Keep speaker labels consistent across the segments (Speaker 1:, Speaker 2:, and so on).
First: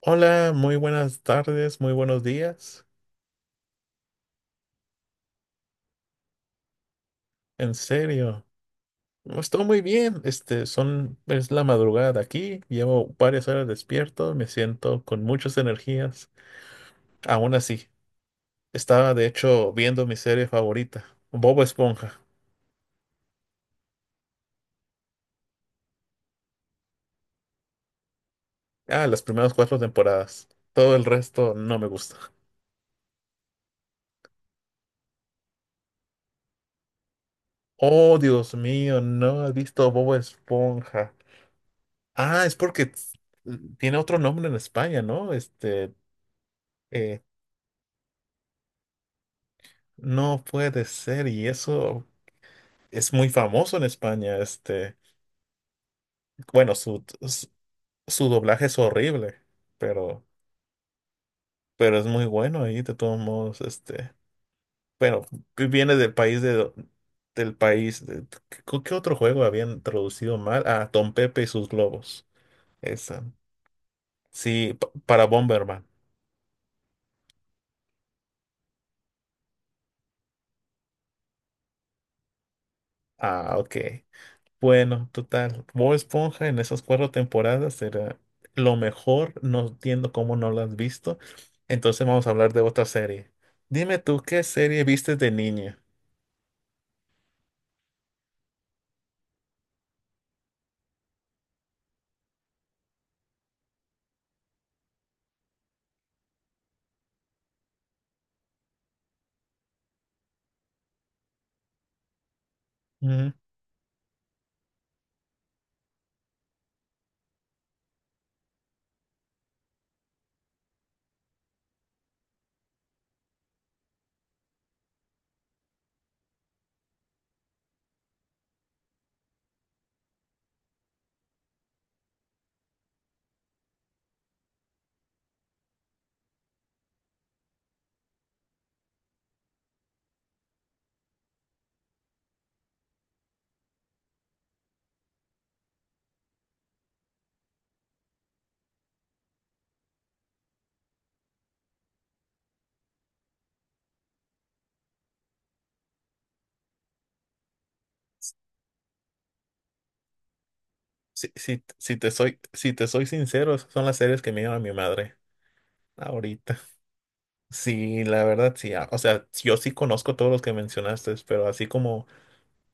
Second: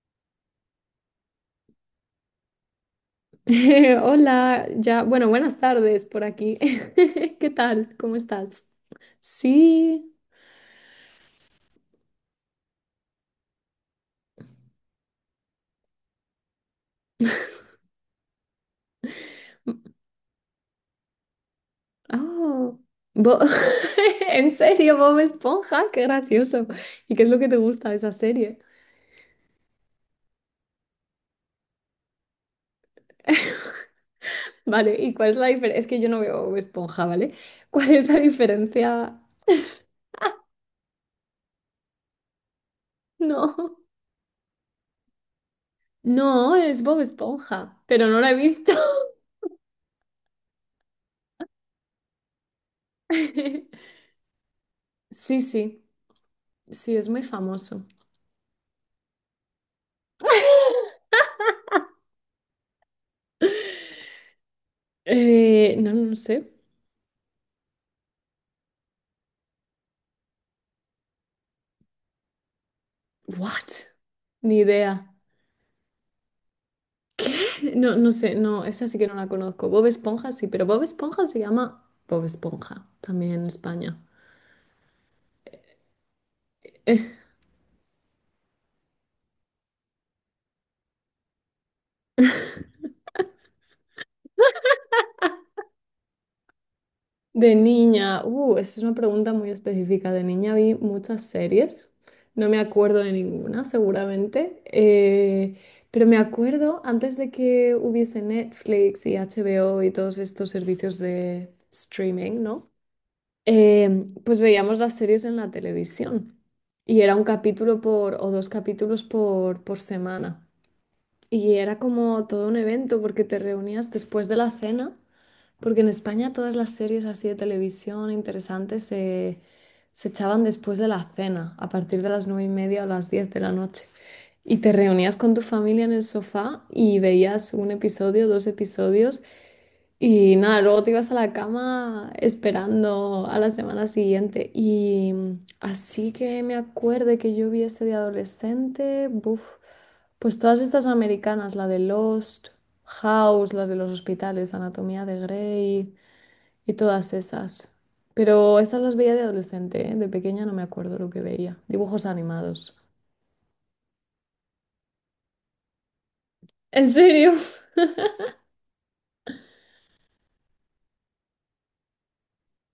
Speaker 1: Hola, muy buenas tardes, muy buenos días.
Speaker 2: Hola, ya, bueno, buenas tardes por aquí. ¿Qué
Speaker 1: En
Speaker 2: tal? ¿Cómo
Speaker 1: serio,
Speaker 2: estás?
Speaker 1: no, estoy muy
Speaker 2: Sí.
Speaker 1: bien. Este, es la madrugada aquí, llevo varias horas despierto, me siento con muchas energías. Aún así, estaba de hecho viendo mi serie favorita, Bob Esponja.
Speaker 2: Oh, Bo- ¿En serio, Bob Esponja? Qué gracioso. ¿Y qué es lo que te gusta de esa serie?
Speaker 1: Ah, las primeras cuatro temporadas. Todo el resto no me gusta.
Speaker 2: Vale, ¿y cuál es la diferencia? Es que yo no veo Bob Esponja, ¿vale? ¿Cuál es
Speaker 1: Oh,
Speaker 2: la
Speaker 1: Dios mío,
Speaker 2: diferencia?
Speaker 1: no has visto Bob Esponja. Ah, es porque
Speaker 2: No.
Speaker 1: tiene otro nombre en España, ¿no? Este,
Speaker 2: No, es Bob
Speaker 1: eh,
Speaker 2: Esponja, pero no la he visto.
Speaker 1: no puede ser, y eso es muy famoso en España, este,
Speaker 2: Sí, sí,
Speaker 1: bueno,
Speaker 2: sí,
Speaker 1: su,
Speaker 2: es muy
Speaker 1: su,
Speaker 2: famoso.
Speaker 1: su doblaje es horrible, pero, pero es muy bueno ahí, de todos modos, este, bueno,
Speaker 2: Eh, no,
Speaker 1: viene
Speaker 2: no
Speaker 1: del
Speaker 2: no
Speaker 1: país
Speaker 2: sé.
Speaker 1: de, del país, ¿qué otro juego habían traducido mal? Ah, Don Pepe y sus globos, esa,
Speaker 2: What? Ni
Speaker 1: sí,
Speaker 2: idea.
Speaker 1: para Bomberman,
Speaker 2: ¿Qué? No, no sé, no, esa sí que no la conozco. Bob Esponja sí, pero Bob Esponja se llama Bob Esponja, también en
Speaker 1: ah, ok.
Speaker 2: España.
Speaker 1: Bueno, total, Bob Esponja en esas cuatro temporadas era lo mejor, no entiendo cómo no lo has visto. Entonces vamos a hablar de otra serie. Dime tú, ¿qué serie viste de niña?
Speaker 2: De niña, esa es una pregunta muy específica. De niña vi muchas series, no me acuerdo de ninguna, seguramente, pero me acuerdo antes de que hubiese Netflix y HBO y todos estos servicios de streaming, ¿no?
Speaker 1: Ujú.
Speaker 2: Pues veíamos las series en la televisión y era un capítulo por o dos capítulos por semana. Y era como todo un evento porque te reunías después de la cena, porque en España todas las series así de televisión interesantes se echaban después de la cena, a partir de las 9:30 o las 10 de la noche. Y te reunías con tu familia en el sofá y veías un episodio, dos episodios y nada, luego te ibas a la cama esperando a la semana siguiente. Y así que me acuerde que yo vi este de adolescente, buf, pues todas estas americanas, la de Lost, House, las de los hospitales, Anatomía de Grey y todas esas. Pero estas las veía de adolescente, ¿eh? De pequeña no me acuerdo lo que
Speaker 1: Si,
Speaker 2: veía.
Speaker 1: si- si
Speaker 2: Dibujos
Speaker 1: te soy, si
Speaker 2: animados.
Speaker 1: te soy sincero, esas son las series que me llama mi madre ahorita.
Speaker 2: ¿En serio?
Speaker 1: Sí, la verdad, sí. O sea, yo sí conozco todos los que mencionaste, pero así como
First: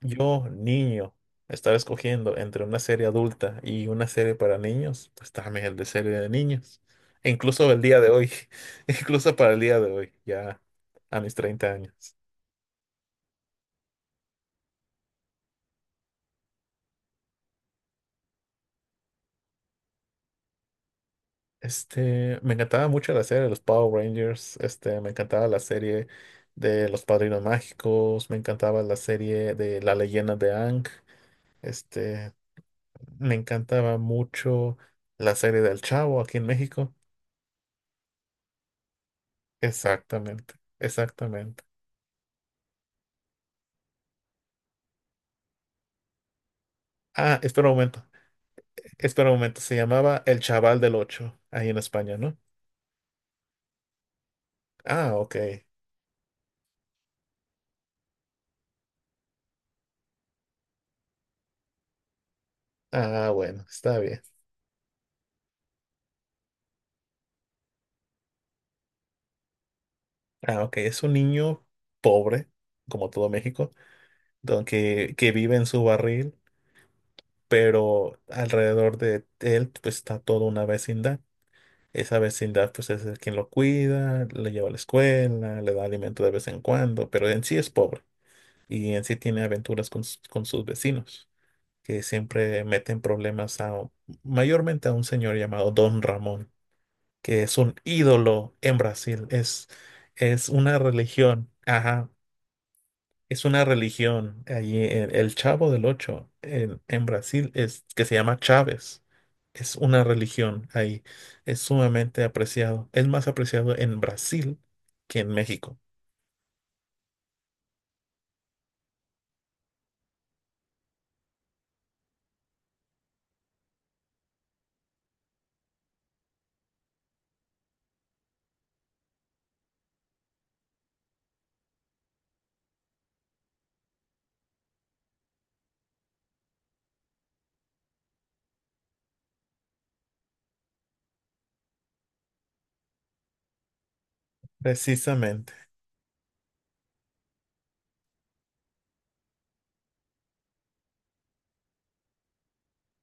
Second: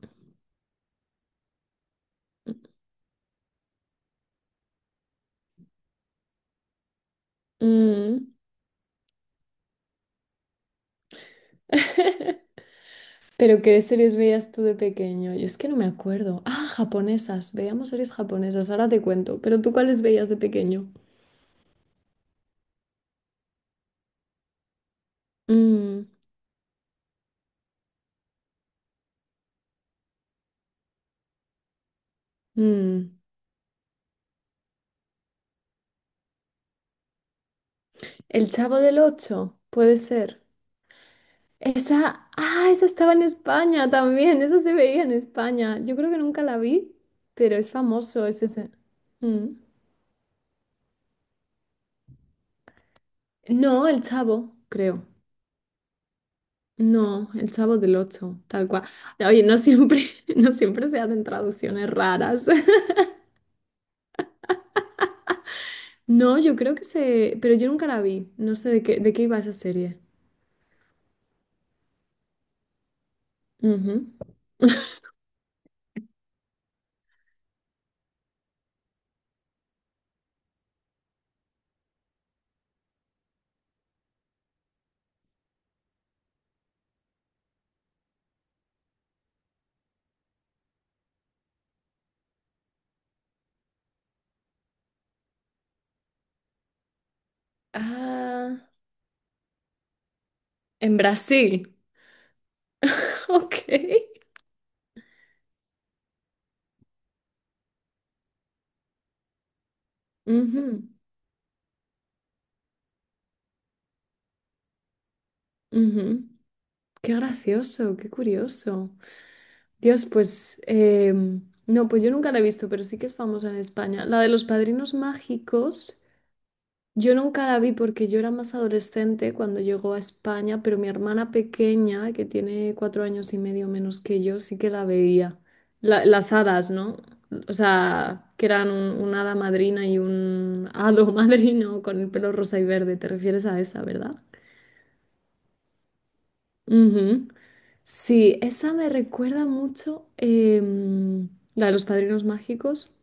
Speaker 1: yo, niño, estar escogiendo entre una serie adulta y una serie para niños, pues dame el de serie de niños. E incluso el día de hoy,
Speaker 2: Mm.
Speaker 1: incluso para el día de hoy, ya a mis 30 años.
Speaker 2: Pero ¿qué series veías tú de pequeño? Yo es que no me acuerdo. Ah, japonesas. Veíamos series japonesas. Ahora te cuento. Pero ¿tú cuáles veías de pequeño?
Speaker 1: Este, me encantaba mucho la serie de los Power Rangers, este, me encantaba la
Speaker 2: Mm,
Speaker 1: serie de los Padrinos Mágicos, me encantaba la serie de La Leyenda de Aang, este,
Speaker 2: mm.
Speaker 1: me encantaba mucho la serie del Chavo aquí en México.
Speaker 2: El Chavo del Ocho, puede ser.
Speaker 1: Exactamente, exactamente.
Speaker 2: Esa, ah, esa estaba en España también. Esa se veía en España. Yo creo que nunca la vi,
Speaker 1: Ah,
Speaker 2: pero
Speaker 1: espera
Speaker 2: es
Speaker 1: un momento.
Speaker 2: famoso. Es ese.
Speaker 1: Espera un
Speaker 2: Mm.
Speaker 1: momento. Se llamaba El Chaval del Ocho, ahí en España, ¿no?
Speaker 2: No, El Chavo, creo.
Speaker 1: Ah, ok.
Speaker 2: No, El Chavo del Ocho, tal cual. Oye, no siempre, no siempre se hacen traducciones raras.
Speaker 1: Ah, bueno, está bien.
Speaker 2: No, yo creo que se... Pero yo nunca la vi. No sé de qué iba esa serie.
Speaker 1: Ah, ok. Es un niño pobre, como todo México,
Speaker 2: Ujú.
Speaker 1: que vive en su barril, pero alrededor de él pues, está toda una vecindad. Esa vecindad pues es el quien lo cuida, le lleva a la escuela, le da alimento de vez en cuando, pero en sí es pobre y en sí tiene aventuras con sus vecinos, que siempre meten problemas mayormente a un señor llamado Don Ramón, que es un ídolo
Speaker 2: Ah,
Speaker 1: en Brasil, es una
Speaker 2: en
Speaker 1: religión,
Speaker 2: Brasil.
Speaker 1: ajá, es una
Speaker 2: Ok.
Speaker 1: religión allí en el Chavo del Ocho en Brasil es que se llama Chávez. Es una religión
Speaker 2: Ujú,
Speaker 1: ahí, es sumamente apreciado, es más apreciado en Brasil que en México,
Speaker 2: ujú. Qué gracioso, qué curioso. Dios, pues, no, pues yo nunca la he visto, pero sí que es famosa en España. La de los padrinos mágicos. Yo nunca la vi porque yo era más adolescente cuando llegó a España, pero mi hermana pequeña, que tiene 4 años y medio menos que yo, sí que la veía. Las hadas, ¿no? O sea, que eran una hada madrina y un hado madrino con el pelo rosa y verde. ¿Te refieres a esa, verdad?
Speaker 1: precisamente.
Speaker 2: Ujú. Sí, esa me recuerda mucho, la de los padrinos mágicos,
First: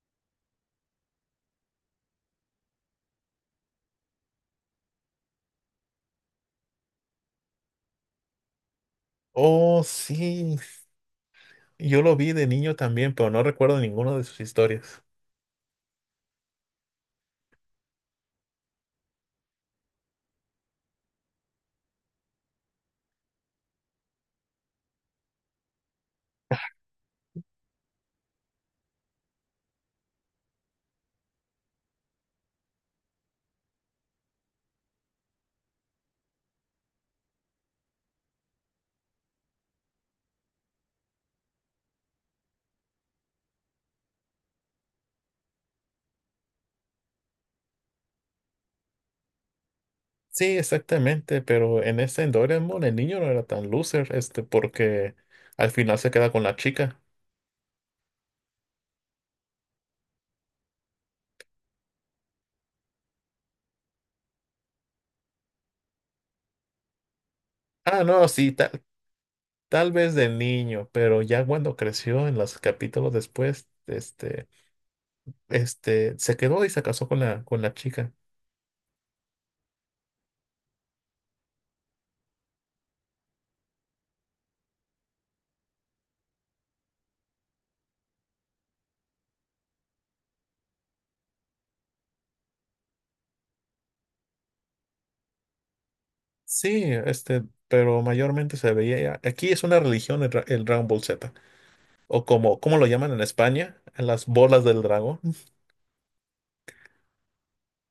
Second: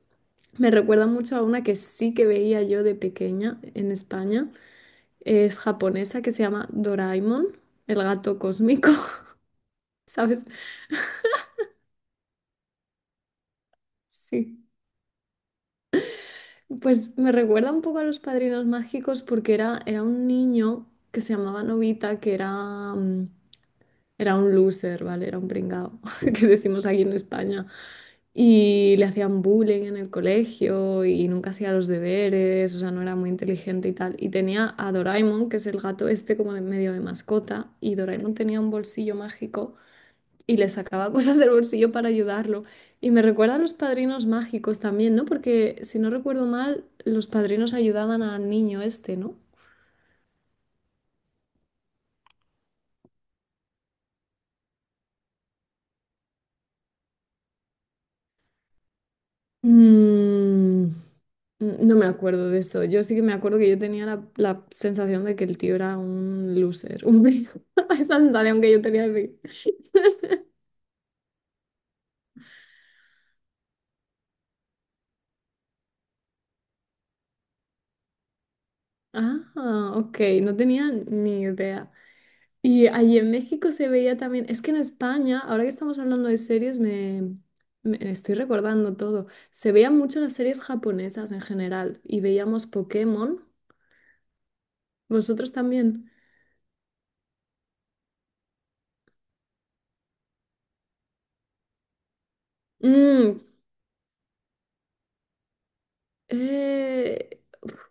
Speaker 2: me recuerda mucho a una que sí que veía yo de pequeña en España, es japonesa que se llama Doraemon, el gato cósmico,
Speaker 1: Oh,
Speaker 2: ¿sabes?
Speaker 1: sí, yo lo vi de niño también, pero no recuerdo ninguna de sus
Speaker 2: Sí.
Speaker 1: historias.
Speaker 2: Pues me recuerda un poco a los padrinos mágicos porque era un niño que se llamaba Novita, que era un loser, ¿vale? Era un pringao, que decimos aquí en España. Y le hacían bullying en el colegio y nunca hacía los deberes, o sea, no era muy inteligente y tal. Y tenía a Doraemon, que es el gato este como de medio de mascota, y Doraemon tenía un bolsillo mágico y le sacaba cosas del bolsillo para ayudarlo. Y me recuerda a los padrinos mágicos también, ¿no? Porque si no recuerdo mal, los padrinos ayudaban al niño este, ¿no?
Speaker 1: Sí, exactamente, pero en Doraemon el niño no era tan loser, este, porque al final se queda con la chica.
Speaker 2: Mm, no me acuerdo de eso. Yo sí que me acuerdo que yo tenía la sensación de que el tío era un loser, un
Speaker 1: Ah,
Speaker 2: Esa
Speaker 1: no, sí,
Speaker 2: sensación
Speaker 1: tal,
Speaker 2: que yo tenía de...
Speaker 1: tal vez de niño, pero ya cuando creció en los capítulos después, este, se quedó y se casó con la chica.
Speaker 2: Ah, ok, no tenía ni idea. Y allí en México se veía también, es que en España, ahora que estamos hablando de series, me estoy recordando todo. Se veían mucho las series japonesas en general y veíamos Pokémon. ¿Vosotros también?
Speaker 1: Sí, este, pero mayormente se veía ya. Aquí es una religión el, el Dragon Ball Z, o como, ¿cómo lo llaman en
Speaker 2: Mm,
Speaker 1: España? Las bolas del dragón.
Speaker 2: eh,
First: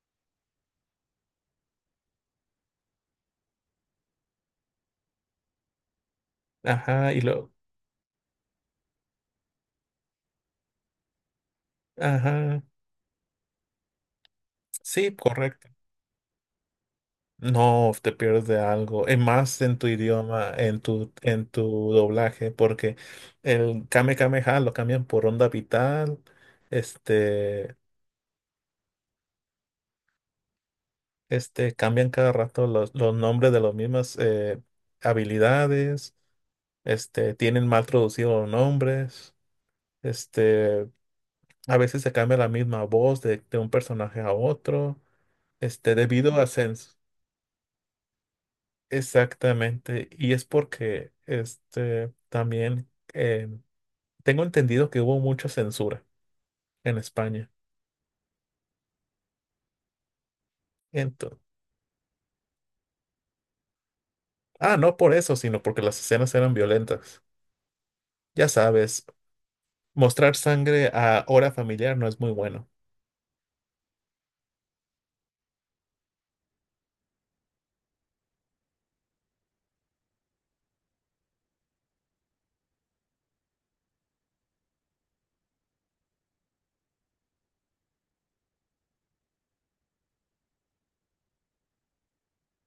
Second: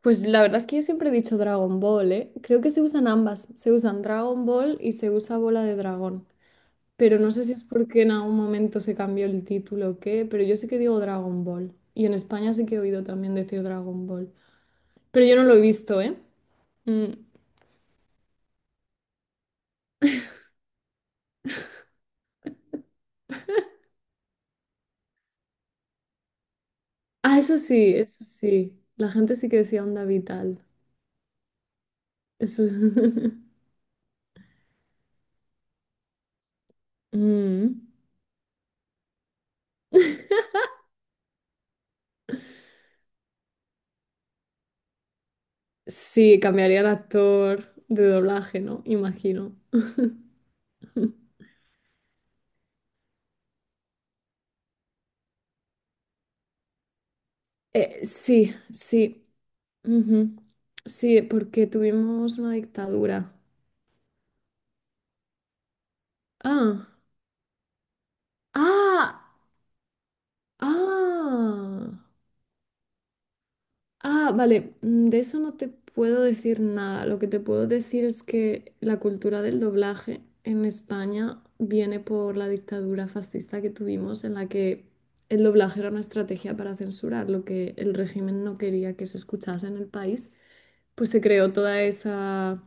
Speaker 2: pues la verdad es que yo siempre he dicho Dragon Ball, ¿eh? Creo que se usan ambas. Se usan Dragon Ball y se usa Bola de Dragón.
Speaker 1: Ajá,
Speaker 2: Pero no sé si es porque en algún momento se cambió el título o qué, pero yo sí que digo Dragon Ball. Y en España
Speaker 1: ajá,
Speaker 2: sí que he oído también decir Dragon Ball.
Speaker 1: sí,
Speaker 2: Pero yo no lo he
Speaker 1: correcto.
Speaker 2: visto, ¿eh? Mm,
Speaker 1: No, te pierdes de algo. Es más en tu idioma, en tu doblaje, porque el Kame Kame Ha lo cambian por Onda Vital.
Speaker 2: Ah, eso
Speaker 1: Este,
Speaker 2: sí, eso sí. La gente sí que decía onda vital.
Speaker 1: cambian cada
Speaker 2: Eso.
Speaker 1: rato los nombres de las mismas habilidades. Este, tienen
Speaker 2: Mm.
Speaker 1: mal traducidos los nombres. Este, a veces se cambia la misma voz de un personaje a otro. Este, debido
Speaker 2: Sí,
Speaker 1: a
Speaker 2: cambiaría el
Speaker 1: sens.
Speaker 2: actor de doblaje, ¿no? Imagino.
Speaker 1: Exactamente. Y es porque este también. Tengo entendido que hubo mucha censura en España.
Speaker 2: Sí, sí. Ujú. Sí,
Speaker 1: Entonces,
Speaker 2: porque tuvimos una dictadura.
Speaker 1: ah, no por eso, sino porque las escenas eran
Speaker 2: Ah,
Speaker 1: violentas. Ya sabes,
Speaker 2: ah,
Speaker 1: mostrar sangre a hora familiar
Speaker 2: ah.
Speaker 1: no es muy bueno.
Speaker 2: Ah, vale, de eso no te puedo decir nada. Lo que te puedo decir es que la cultura del doblaje en España viene por la dictadura fascista que tuvimos, en la que el doblaje era una estrategia para censurar lo que el régimen no quería que se escuchase en el país. Pues se creó toda esa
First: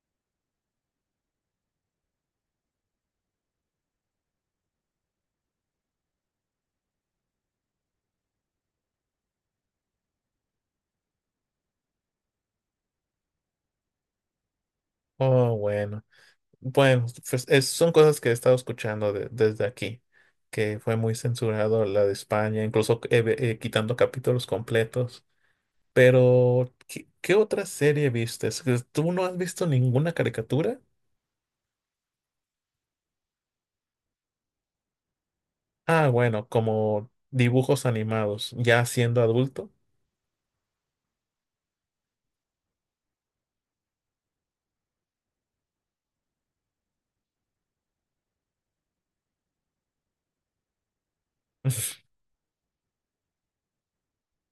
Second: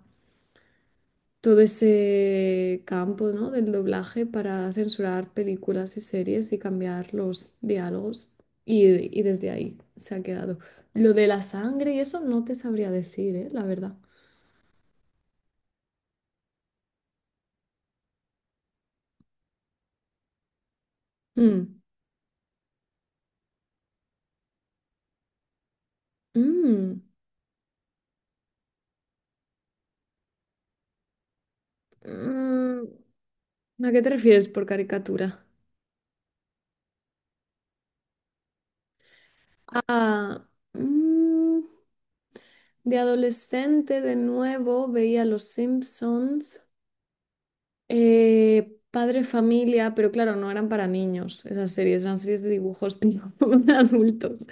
Speaker 2: todo ese campo, ¿no? del doblaje para censurar películas y series y cambiar los diálogos y, y desde ahí se ha quedado. Lo de la sangre y eso no te sabría decir, ¿eh? La verdad.
Speaker 1: Oh, bueno. Bueno, pues, son cosas que he estado escuchando desde aquí, que fue muy
Speaker 2: Mm,
Speaker 1: censurado la de España, incluso quitando capítulos completos. Pero,
Speaker 2: mm,
Speaker 1: ¿qué otra serie viste? ¿Tú no has visto ninguna caricatura?
Speaker 2: mm. ¿A qué te refieres por caricatura?
Speaker 1: Ah, bueno, como dibujos animados, ya siendo adulto.
Speaker 2: Ah, mm, de adolescente de nuevo veía Los Simpsons. Padre Familia, pero claro, no eran para niños esas series, eran series de dibujos tipo de adultos.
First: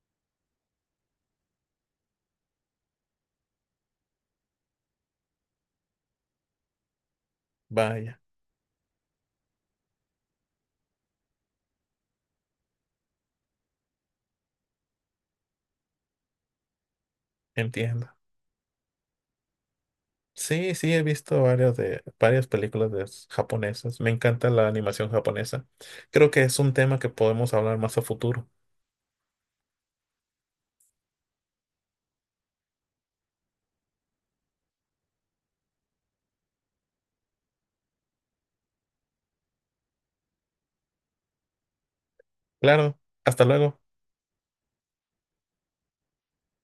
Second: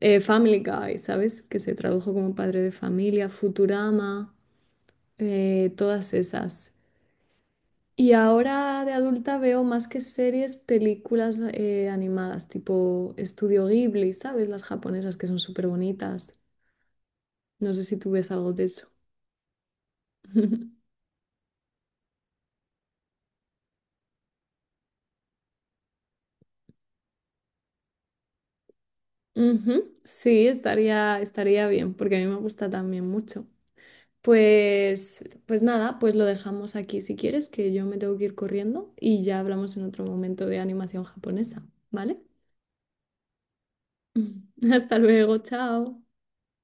Speaker 2: Family Guy, ¿sabes? Que se tradujo como Padre de Familia, Futurama, todas esas. Y
Speaker 1: Vaya,
Speaker 2: ahora de adulta veo más que series, películas animadas, tipo Estudio Ghibli, ¿sabes? Las japonesas que son súper bonitas. No sé si
Speaker 1: entiendo.
Speaker 2: tú ves algo de eso.
Speaker 1: Sí, sí, he visto varias de varias películas de japonesas. Me encanta la animación japonesa. Creo que es un tema que podemos hablar más a futuro.
Speaker 2: Ujú, sí, estaría bien, porque a mí me gusta también mucho. Pues nada, pues lo dejamos aquí si quieres, que yo me tengo que ir corriendo y ya hablamos en otro momento de animación japonesa, ¿vale?
Speaker 1: Claro, hasta luego.
Speaker 2: Hasta luego, chao.